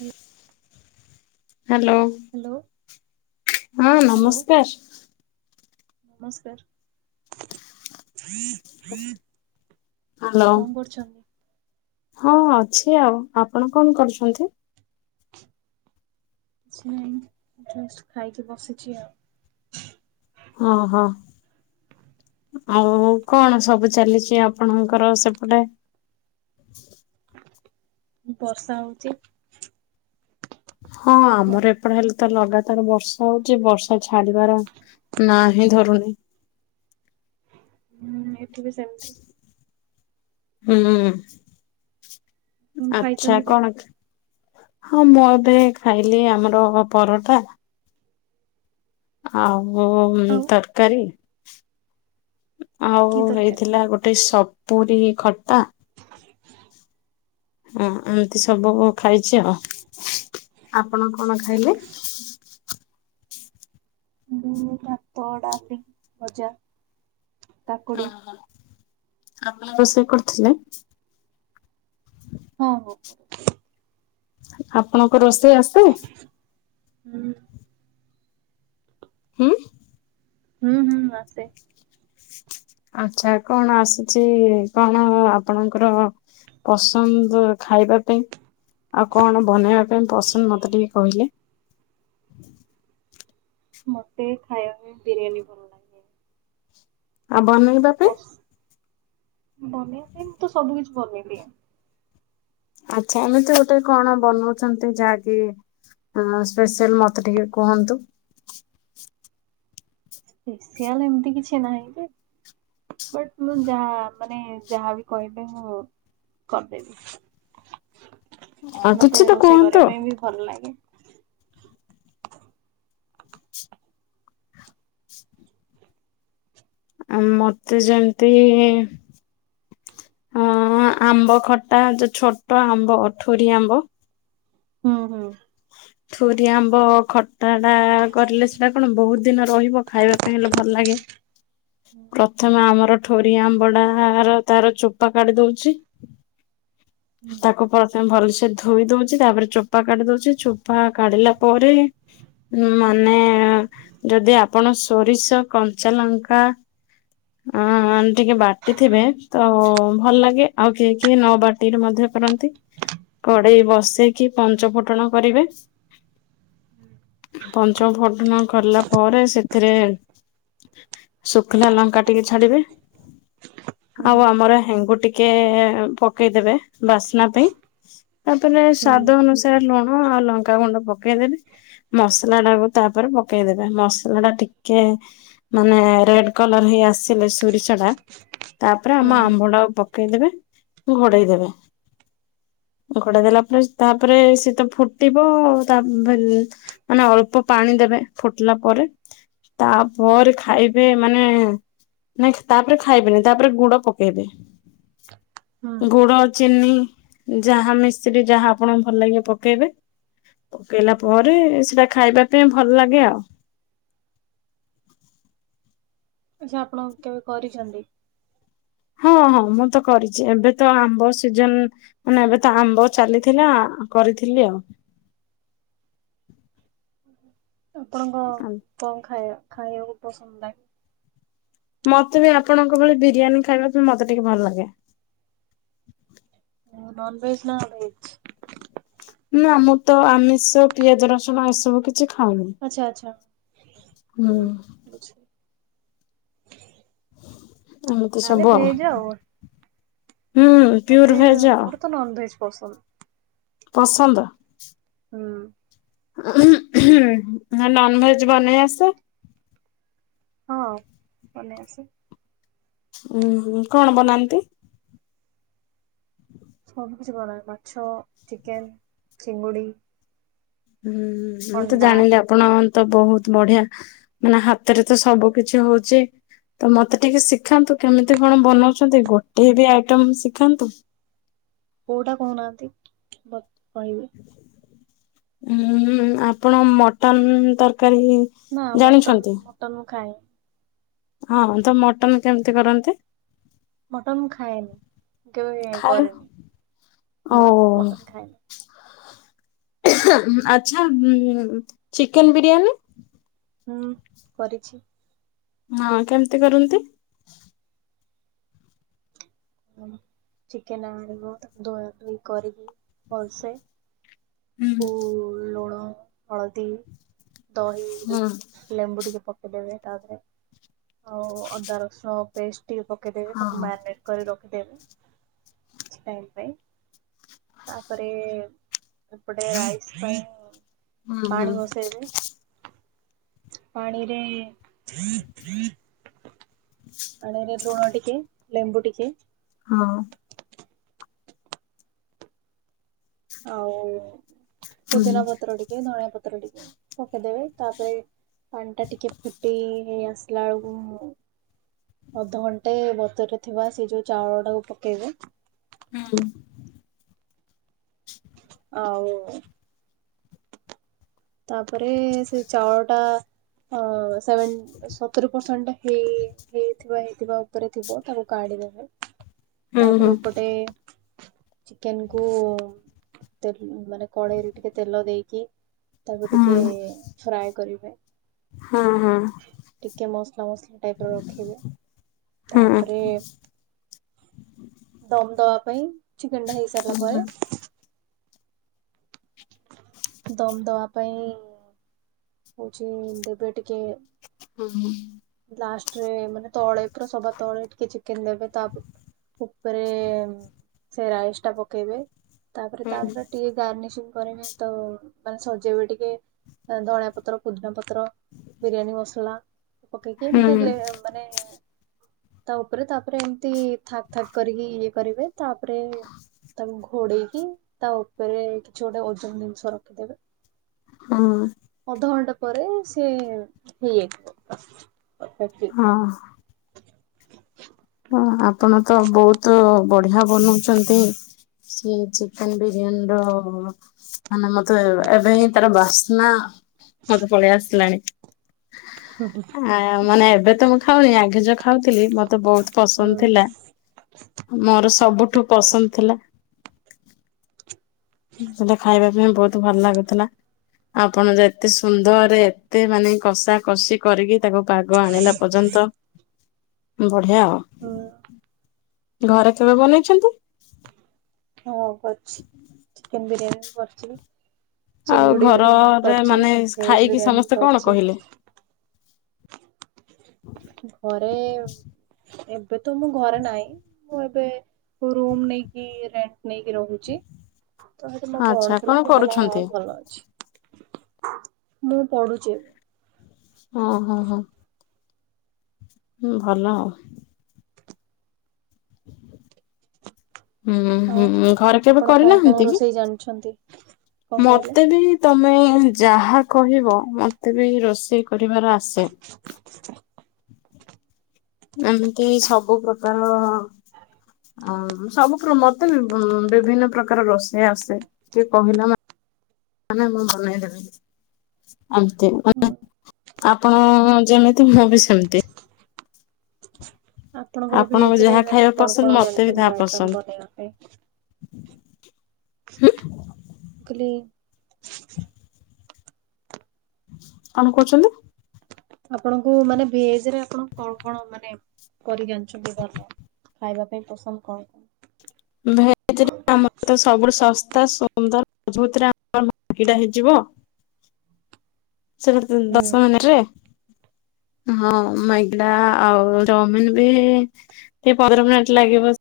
Hello. Hello. Hello. ହଁ hello ନମସ୍କାର। ନମସ୍କାର। ହ୍ୟାଲୋ କଣ କରୁଛନ୍ତି? ହଁ ଅଛି ଆଉ ଆପଣ କଣ କରୁଛନ୍ତି? କିଛି ନାଇଁ ଜଷ୍ଟ ଖାଇକି ବସିଛି ଆଉ। ହଁ ହଁ? ଆଉ କଣ ସବୁ ଚାଲିଛି ଆପଣଙ୍କର ସେପଟେ। ବର୍ଷା ହଉଚି। ହଁ କଣ ଆମର ହବ। ଏପଟା ହେଲେ ତ ଲଗାତାର ବର୍ଷା ହଉଛି ବର୍ଷା ଛାଡିବାର ନାହିଁ ଧରୁନି। ହୁଁ ଏଠି ବି ସେମତି। ହୁଁ କଣ ଆଚ୍ଛା ଖାଇଛନ୍ତି କଣ ହଁ ମୁଁ ଏବେ ଖାଇଲି ଆମର ପରଟା ଆଉ ଆଉ ତରକାରୀ ଆଉ କି ତରକାରୀ? ହେଇଥିଲା ଗୋଟେ ସପୁୁରୀ ଖଟା। ହଁ ଏମିତି ସବୁ ଖାଇଛି ଆଉ ଆପଣ କଣ ଖାଇଲେ? [unintelligible] ଭାତ ଡାଲି ଭଜା। ଓ କାକୁଡି ହ ଆପଣ ରୋଷେଇ କରିଥିଲେ। ହଁ ହଁ। ଆପଣଙ୍କ ରୋଷେଇ ଆସେ। ହୁଁ। ଉଁ। ହୁଁ ହୁଁ ଆସେ। ଆଛା କଣ ଆସୁଛି କଣ ଆପଣଙ୍କର ପସନ୍ଦ ଖାଇବା ପାଇଁ ଆଉ କଣ ବନେଇବା ପାଇଁ ପସନ୍ଦ ମତେ ଟିକେ କହିଲେ। ମୋତେ ଖାଇବା ପାଇଁ ବିରିୟାନୀ ଭଲ। ଲାଗେ। ଆଉ ବନେ ପସ୍ ବନେଇ ବା ପାଇଁ ମୁଁ ତ ସବୁ କିଛି ବନେଇ ଦିଏ। ଆଚ୍ଛା ଏମିତି ଗୋଟେ କଣ ବନଉଛନ୍ତି ଯାଗି ହଁ ସ୍ପେଶାଲ ମତେ ଟିକେ କୁହନ୍ତୁ। ପେସିଆଲ ଏମିତି କିଛି ନାହିଁ ଯେ ବଟ ମୁଁ ଯାହା ମାନେ ଯାହାବି କହିବେ ମୁଁ କରିଦେବି। କିଛି ମତେ ତ ରୋଷେଇ କୁହନ୍ତୁ କରିବା ପାଇଁ ବି ଭଲ ଲାଗେ। ମତେ ଯେମତି ହ ଆମ୍ବ ଖଟା ଯୋଉ ଛୋଟ ଆମ୍ବ ଅଠରି ଆମ୍ବ। ହୁଁ ହୁଁ। ଛୁରିଆ ଆମ୍ବ ଖଟାଟା କରିଲେ ସେଇଟା କଣ ବହୁତ ଦିନ ରହିବ ଖାଇବା ପାଇଁ ହେଲେ ଭଲ ଲାଗେ। [inaudible] ପ୍ରଥମେ ଆମର ଠୋରିଆ ଆମ୍ବଡା ର ତାର ଚୋପା କାଢି ଦଉଛି ହୁଁ। ତାକୁ ପ୍ରଥମେ ଭଲସେ ଧୋଇ ଦଉଛି ତାପରେ ଚୋପା କାଢି ଦଉଛି ଚୋପା କାଢିଲା ପରେ ମାନେ ଯଦି ଆପଣ ସୋରିଷ କଞ୍ଚା ଲଙ୍କା ହଁ ଟିକେ ବାଟି ଥିବେ ତ ଭଲ ଲାଗେ ଆଉ କେହି କେହି ନ ବାଟି ମଧ୍ୟ କରନ୍ତି କଡେଇ ବସେଇକି ପଞ୍ଚ ଫୁଟଣ କରିବେ ପଞ୍ଚ ଫୁଟଣ କଲା ପରେ ସେଥିରେ ଶୁଖିଲା ଲଙ୍କା ଟିକେ ଛାଡିବେ ଆଉ ଆମର ହେଙ୍ଗୁ ଟିକେ ପ ପକେଇଦବେ ବାସ୍ନା ପାଇଁ ତାପରେ ହୁଁ। ସ୍ଵାଦ ଅନୁସାରେ ଲୁଣ ଆଉ ଲଙ୍କାଗୁଣ୍ଡ ପକେଇଦେଲି। ମସଲାଟାକୁ ତାପରେ ପକେଇଦେବେ ମସଲାଟା ଟିକେ ମାନେ ରେଡ କଲର ହେଇ ଆସିଲେ ସୋରିଷଟା ତାପରେ ଆମ ହୁଁ ଆମ୍ବଟା ପକେଇଦେବେ ଘୋଡେଇ ଦେବେ। ଘୋଡେଇ ଦେଲା ପରେ ତାପରେ ସେ ତ ଫୁଟିବ ତା ମାନେ ଅଳ୍ପ ପାଣି ଦେବେ ଫୁଟିଲା ପରେ। ତାପରେ ଖାଇବେ ମାନେ ନାଇଁ ତାପରେ ଖାଇବେନି ତାପରେ ଗୁଡ ପକେଇବେ ଗୁଡ ଚିନି ଯାହା ମିଶ୍ରୀ ଯାହା ଆପଣ ଭଲ ଲାଗେ ପକେଇବେ? ପକେଇଲା ପରେ ସେଟା ଖାଇବା ପାଇଁ ଭଲ ଲାଗେ ଆଉ। ଆଛା ଆପଣ କେବେ କରିଛନ୍ତି? ହଁ ହଁ ମୁଁ ତ କରିଛି ଏବେ ତ ଆମ୍ବ ସିଜନ ମାନେ ଏବେ ତ ଆମ୍ବ ଚାଲିଥିଲା କରିଥିଲି ଆଉ ଆପଣଙ୍କ ଆଉ। କଣ ଖାଇବା ଖାଇବାକୁ ପସନ୍ଦ ଲାଗେ? ମତେ ବି ଆପଣଙ୍କ ଭଳି ବିରିୟାନୀ ଖାଇବା ପାଇଁ ମତେ ଟିକେ ଭଲ ଲାଗେ। ନନ୍ ଭେଜ୍ ନା ଭେଜ୍? ନା ମୁଁ ତ ଆମିଷ ପିଆଜ ରସୁଣ ଏସବୁ କିଛି କିଛି ଖାଉନି। ଆଛା ଆଛା ହୁଁ ରହୁଛି। ଏମିତି ସବୁ ତାହେଲେ ଭେଜ ଆଉ। ହୁଁ ପିଓର ମତେ ଭେଜ ଆଉ ମୋର ତ ନନଭେଜ୍ ପସନ୍ଦ। ପସନ୍ଦ। ହୁଁ। ନନଭେଜ ବନେଇ ଆସେ? ହଁ ବନେଇ ଆସେ। ଉୁଁ କଣ ବନାନ୍ତି? ସବୁ କିଛି କରେ ମାଛ ଚିକେନ ଚିଙ୍ଗୁଡି। ହୁଁ ମୁଁ ତ ଅଣ୍ଡା ଜାଣିଲି ଆପଣ ତ ବହୁତ ବଢିଆ ମାନେ ହାତରେ ତ ସବୁ କିଛି ହଉଛି। ତ ମତେ ଟିକେ ଶିଖାନ୍ତୁ କେମିତି କଣ ବନାଉଛନ୍ତି ଗୋଟେ ବି ଆଇଟମ ଶିଖାନ୍ତୁ? କୋଉଟା କହୁନାହାନ୍ତି ବତ୍ ମୁ କହିବି ଉଁ ଆପଣ ମଟନ ତରକାରୀ ନା ମଟନ୍ ଜାଣିଛନ୍ତି? ମଟନ ମୁ ଖାଏ। ହଁ ତ ମଟନ କେମିତି କରନ୍ତି? ମଟନ ଖାଏନି କେବେ ଖାଏ କରେନି ନା ମଟନ ଖାଏନି? ଆଛା ଚିକେନ ବିରିୟାନୀ? ହୁଁ କରିଛି। ହଁ କେମତି କରନ୍ତି? ଚିକେନ ଆଣିବ ତାକୁ ଧୁଆ ଧୁଇ କରିବି ଭଲସେ ଫୁ ହୁଁ ଲୁଣ, ହଳଦୀ, ଦହି ଲେମ୍ବୁ ଟିକେ ପକେଇ ଦେବେ ତାଉପରେ। ଆଉ ଅଦା ରସୁଣ ପେଷ୍ଟ ଟିକେ ପକେଇଦେବେ ହଁ ତାକୁ ମ୍ୟାରିନେଟ୍ କରି ରଖିଦେବେ କିଛି ଟାଇମ୍ ପାଇଁ। ତାପରେ ଏପଟେ ରାଇସ୍ ପାଇଁ ହୁଁ ହୁଁ। ପାଣି ବସେଇବେ ପାଣିରେ ପାଣି ରେଲୁଣ ଟିକେ ଲେମ୍ବୁ ଟିକେ ହଁ। ଆଉ ପୁଦିନା ହୁଁ ପତ୍ର ଟିକେ ଧନିଆ ପତ୍ର ଟିକେ ପକେଇଦେବେ। ତାପରେ ପାଣି ଟା ଟିକେ ଫୁଟି ହେଇ ଆସିଲା ବେଳକୁ ଅଧଘଣ୍ଟେ ବତୁରି ଥିବା ସେ ଯୋଉ ଚାଉଳ ଟାକୁ ପକେଇବେ। ହୁଁ। ଆଉ ତାପରେ ସେ ଚାଉଳ ଟା ସେଭେନ୍ ସତୁୁରି ପରସେଣ୍ଟ ହେଇ ହେଇଥିବା ହେଇଥିବା ଉପରେ ଥିବ ତାକୁ କାଢି ଦେବେ। ହୁଁ ତାପରେ ଏପଟେ ଚିକେନ୍ କୁ ତେଲ ମାନେ କଡ଼େଇରେ ଟିକେ ତେଲ ଦେଇକି ତାପରେ ହୁଁ ହୁଁ ହୁଁ ଟିକେ ଫ୍ରାଏ କରିବେ। ହଁ ହଁ। ଟିକେ ମସଲା ମସଲା ଟାଇପ ର ରଖିବେ। ହୁଁ ତାପରେ ଦମ୍ ଦବା ପାଇଁ ଚିକେନେ ଟା ହେଇ ସାରିଲା ହୁଁ ହୁଁ ପରେ ଦମ୍ ଦବା ପାଇଁ ହଉଛିି ଦେବେ ଟିକେ [unintelligible] ଲାଷ୍ଟରେ ମାନେ ତଳେ ପୁରା ସବା ତଳେ ଟିକେ ଚିକେନ ଦେବେ। ତାପ ଉପରେ ସେ ରାଇସ୍ ଟା ପକେଇବେ। ତାପରେ ତାପରେ ଟିକେ ଗାର୍ନିସିଂ କରିବେ। ତ ମାନେ ସଜେଇବେ ଟିକେ। ତାପରେ ଧଣିଆ ପତ୍ର ପୁଦିନା ପତ୍ର ବିରିୟାନୀ ମସଲା ପକେଇକି ହୁଁ ଏମିତି ଲେ ମାନେ ତା ଉପରେ ତାପରେ ଏମିତି ଥାକ୍ ଥାକ୍ କରିକି ଇଏ କରିବେ। ତାପରେ ତାକୁ ଘୋଡେଇକି ତା ଉପରେ କିଛି ଗୋଟେ ଓଜନ ଜିନିଷ ରଖିଦେବେ। ହଁ। ଅଧଘଣ୍ଟା ପରେ ସେ ହେଇଯାଇଥିବ। ହଁ। ଆପଣ ତ ବହୁତ ବଢିଆ ବନଉଛନ୍ତି। ସିଏ ଚିକେନ୍ ବିରିୟାନୀ ର ମାନେ ମତେ ଏବେ ହିଁ ତାର ବାସ୍ନା ମତେ ପଳେଇ ଆସିଲାଣି। ଆ ମାନେ ଏବେ ତ ମୁଁ ଖାଉନି। ଆଗେ ଯଉ ଖାଉଥିଲି ମତେ ବହୁତ୍ ଉଁ ପସନ୍ଦ ଥିଲା। ମୋର ସବୁଠୁ ପସନ୍ଦ ଥିଲା ହେଟା ଖାଇବା ପାଇଁ ବହୁତ୍ ଭଲ ଲାଗୁଥିଲା। ଆପଣ ଯଉ ଏତେ ସୁନ୍ଦର ରେ ଏତେ ମାନେ କଷା କଷି କରିକି ତାକୁ ପାଗ ଆଣିଲା ପର୍ଯ୍ୟନ୍ତ ବଢିଆ। ଉଁ ଘରେ କେବେ ବନେଇଛନ୍ତି? ହଁ କରଛି, ଚିକେନ୍ ବିରିୟାନୀ ବି କରିଛି ମୁଁ। ଆଉ ଚିଙ୍ଗୁଡି ବିରିୟାନୀ ବି ଘରରେ କରିଚି, ମାନେ ଭେଜ୍ ଖାଇକି ବିରିୟାନୀ ବି ସମସ୍ତେ କଣ କରିଛି। କହିଲେ? ଘରେ ଏବେ ତ ମୁଁ ଘରେ ନାହିଁ। ମୁଁ ଏବେ ରୁମ୍ ନେଇକି ରେଣ୍ଟ ନେଇକି ରହୁଚି। ତ ସେଠ ମୋ ଆଚ୍ଛା ଭଉଣୀଥିଲା କଣ ସେ କହିଲା ହଁ କରୁଛନ୍ତି? ଭଲ ଅଛି। ମୁଁ ପଢୁଛି। ହଁ, ହଁ, ହଁ। ହୁଁ ଭଲ। ହୁଁ, ଆଉ ହୁଁ ଘରେ କେବେ ଆପଣ କଣ କଣ କରିନାହାନ୍ତି କି? ରୋଷେଇ ଜାଣିଛନ୍ତି। କଣ କହିଲେ? ମୋତେ ବି ତୋମେ ଯାହା କହିବ ମୋତେ ବି ରୋଷେଇ କରିବାର ଆସେ। ଏମିତି ସବୁ ପ୍ରକାର ଆଉ ସବୁ ପୃ ମୋତେ ବୁଁ ବିଭିନ୍ନ ପ୍ରକାର ରୋଷେଇ ଆସେ। ଯିଏ କହିଲା ମା ମାନେ ମୁଁ ବନେଇ ଦେବି। ଏମତି ହୁଁ ମାନେ ଆପଣ ଯେମିତି ମୁଁ ବି ସେମିତି। ଆପଣଙ୍କର ଆପଣଙ୍କୁ ଭେଜ୍ ରେ ଯାହା ମାନେ ଖାଇବା କଣ ପସନ୍ଦ କଣ ମତେ ବି ତାହା ଜାଣଛନ୍ତି ପସନ୍ଦ ଆଇଟମ ବନେଇବା ପାଇଁ? ଖାଲି କଣ କହୁଛନ୍ତି? ଆପଣଙ୍କୁ ମାନେ ଭେଜ୍ ରେ ଆପଣ କଣ କଣ ମାନେ କରିଜାଣିଛନ୍ତି ଭଲ? ଖାଇବା ପାଇଁ ପସନ୍ଦ କଣ କଣ? ଭେଜ୍ ରେ ଆମର ତ ସବୁଠୁ ଶସ୍ତା ସୁନ୍ଦର ମଜଭୁତ୍ ରେ [inaudible] ହେଇଯିବ। ସେଟା [inaudible] ହୁଁ ଦଶ ମିନିଟ୍ ରେ। ହଁ ମାଇଗିଡ଼ା ଆଉ ଚଉମିନ ବି ହେ ସେ ପନ୍ଦର ମିନିଟ୍ ଲାଗିବ।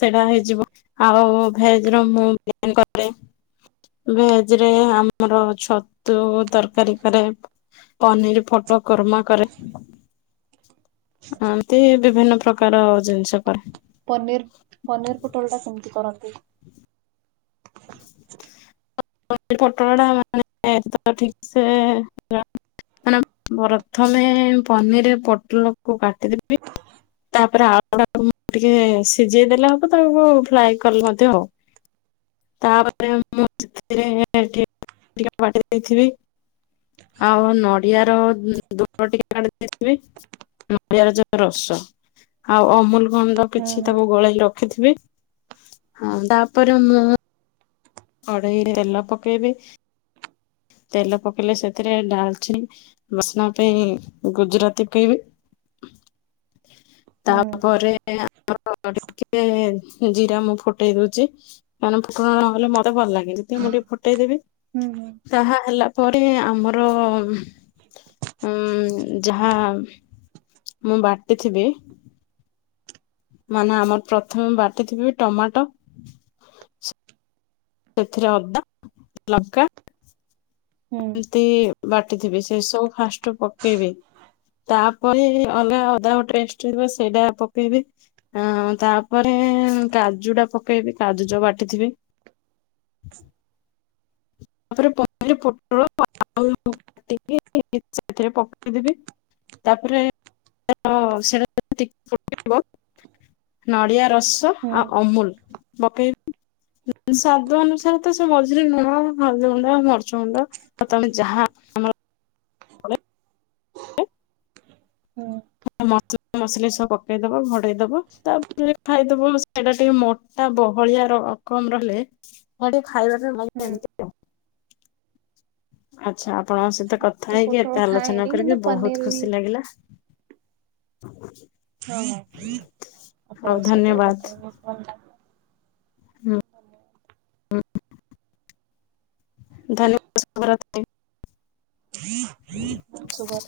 ସେଇଟା ହେଇଯିବ। ଆଉ ଭେଜ୍ ର ମୁଁ [inaudible] କରେ। ଭେଜ୍ ରେ ଆମର ଛତୁ ତରକାରୀ କରେ। ପନିର୍ ଫଟ କୁରମା କରେ। ଏମତି ବିଭିନ୍ନ ପ୍ରକାର ଜିନିଷ କରେ। ପନିର୍ ପନିର୍ ପୋଟଳ ଟା କେମିତି କରନ୍ତି? ପନିର୍ ପୋଟଳ ଟା ମାନେ [inaudible] ଠିକ ସେ [inaudible] ମାନେ ପ୍ରଥମେ ପନିର୍ ପୋଟଲକୁ କାଟିଦେବି। ତାପରେ ଆଳୁ ଟାକୁ ମୁଁ ଟିକେ ସିଜେଇ ଦେେଲେ ହବ, ତାକୁ ଫ୍ରାଏ କଲେ ମଧ୍ୟ ହବ। ତାପରେ ମୁଁ ସେଥିରେ ଏଠି ଟିକେ ବାଟି ଦେଇଥିବି। ଆଉ ନଡିଆ ର ଉଁ, ଦୁଡ ଟିକେ [inaudible] ଥିବି। ନଡ଼ିଆ ର ଯୋଉ ରସ। ଆଉ ଅମୁଲ ଗଣ୍ଡୁ ହୁଁ କିଛି ତାକୁ ଗୋଳେଇକି ରଖିଥିବି। ହଁ ତାପରେ ମୁଁ କଢେଇରେ ତେଲ ପକେଇବି, ତେଲ ପକେଇଲେ ସେଥିରେ ଡାଲଚିନି ବାସ୍ନା ପାଇଁ ଗୁଜୁରାତି କେଇବି। ହୁଁ ତାପରେ ଆ [inaudible] ଟିକେ ଜିରା ମୁଁ ଫୁଟେଇ ଦଉଚି ନନେ ଫୁଟଣ ନହେଲେ ମ ତ ଭଲ ଲାଗେ, ଦ୍ବିତୀୟ ମୁଁ ଟିକେ ଫୁଟେଇଦେବି। ହୁଁ ହୁଁ ତାହା ହେଲା ପରେ ଆମର ଉଁ, ଉଁ, ଯାହା ମୁଁ ବାଟି ଥିବି ମାନେ ଆମର ପ୍ରଥମେ ବାଟି ଥିବି ଟମାଟୋ ସେଥିରେ ଅଦା, ଲଙ୍କା ହୁଁ ତି ବାଟିଥିବେ ସେ ସବୁ ଫାଷ୍ଟ ପକେଇବେ। ତାପରେ ଅଲଗା ଅଦା ଟେଷ୍ଟ ସେଇଟା ପକେଇବେ। ଅଁ ତାପରେ କାଜୁ ଟା ପକେଇବି, କାଜୁ ଯୋଉ ବାଟିଥିବେ। ତାପରେ ପନିର ପୋଟଳ ଆୟ କାଟିକି ସେଇଥିରେ ପକେଇଦେବେ। ତାପରେ ସେଟା [unintelligible] ନଡ଼ିଆ ରସ ତ ହୁଁ ଆଉ ଅମୁଲ ପକେଇବି, ସ୍ଵାଦ ଅନୁସାରେ ତ ସେ ମଝିରେ ଲୁଣ ହଳଦୀ ଗୁଣ୍ଡ, ମରିଚ୍ ଗୁଣ୍ଡ ଆଉ ତମେ ଯାହା ହୁଁ। ମସଲା ମସଲି ସବୁ ପକେଇଦବ, ଭୋଡେଇ ଦବ, ତାପରେ ଖାଇଦବ, ସେଇଟା ଟିକେ ମ ଟା ବହଳିଆ ରକମ୍ ରହିଲେ, ସେଟା ଖାଇବାରେ ହୁଁ ଭାଗିଯାନ୍ତି। ଆଚ୍ଛା ଆପଣଙ୍କ ସହିତ ହୁଁ କଥା ତୁ ହେଇକି, ପୋଟଳ ଏତେ ଆଲୋଚନା ଖାଏନି କରିକି କିନ୍ତୁ ବହୁତ ପନିର ବି ଖୁସି ଲାଗିଲା। [inaudible] ହଁ ଆଉ ଆପଣଙ୍କ ସହିତ ବି ଧନ୍ୟବାଦ। କଥା ହେଇ ବହୁତ୍ ଭଲ ଲାଗିଲା। ହମ ହୁଁ ଧାନ ଚାଷ କରନ୍ତି। ମାମ ଶୁଭା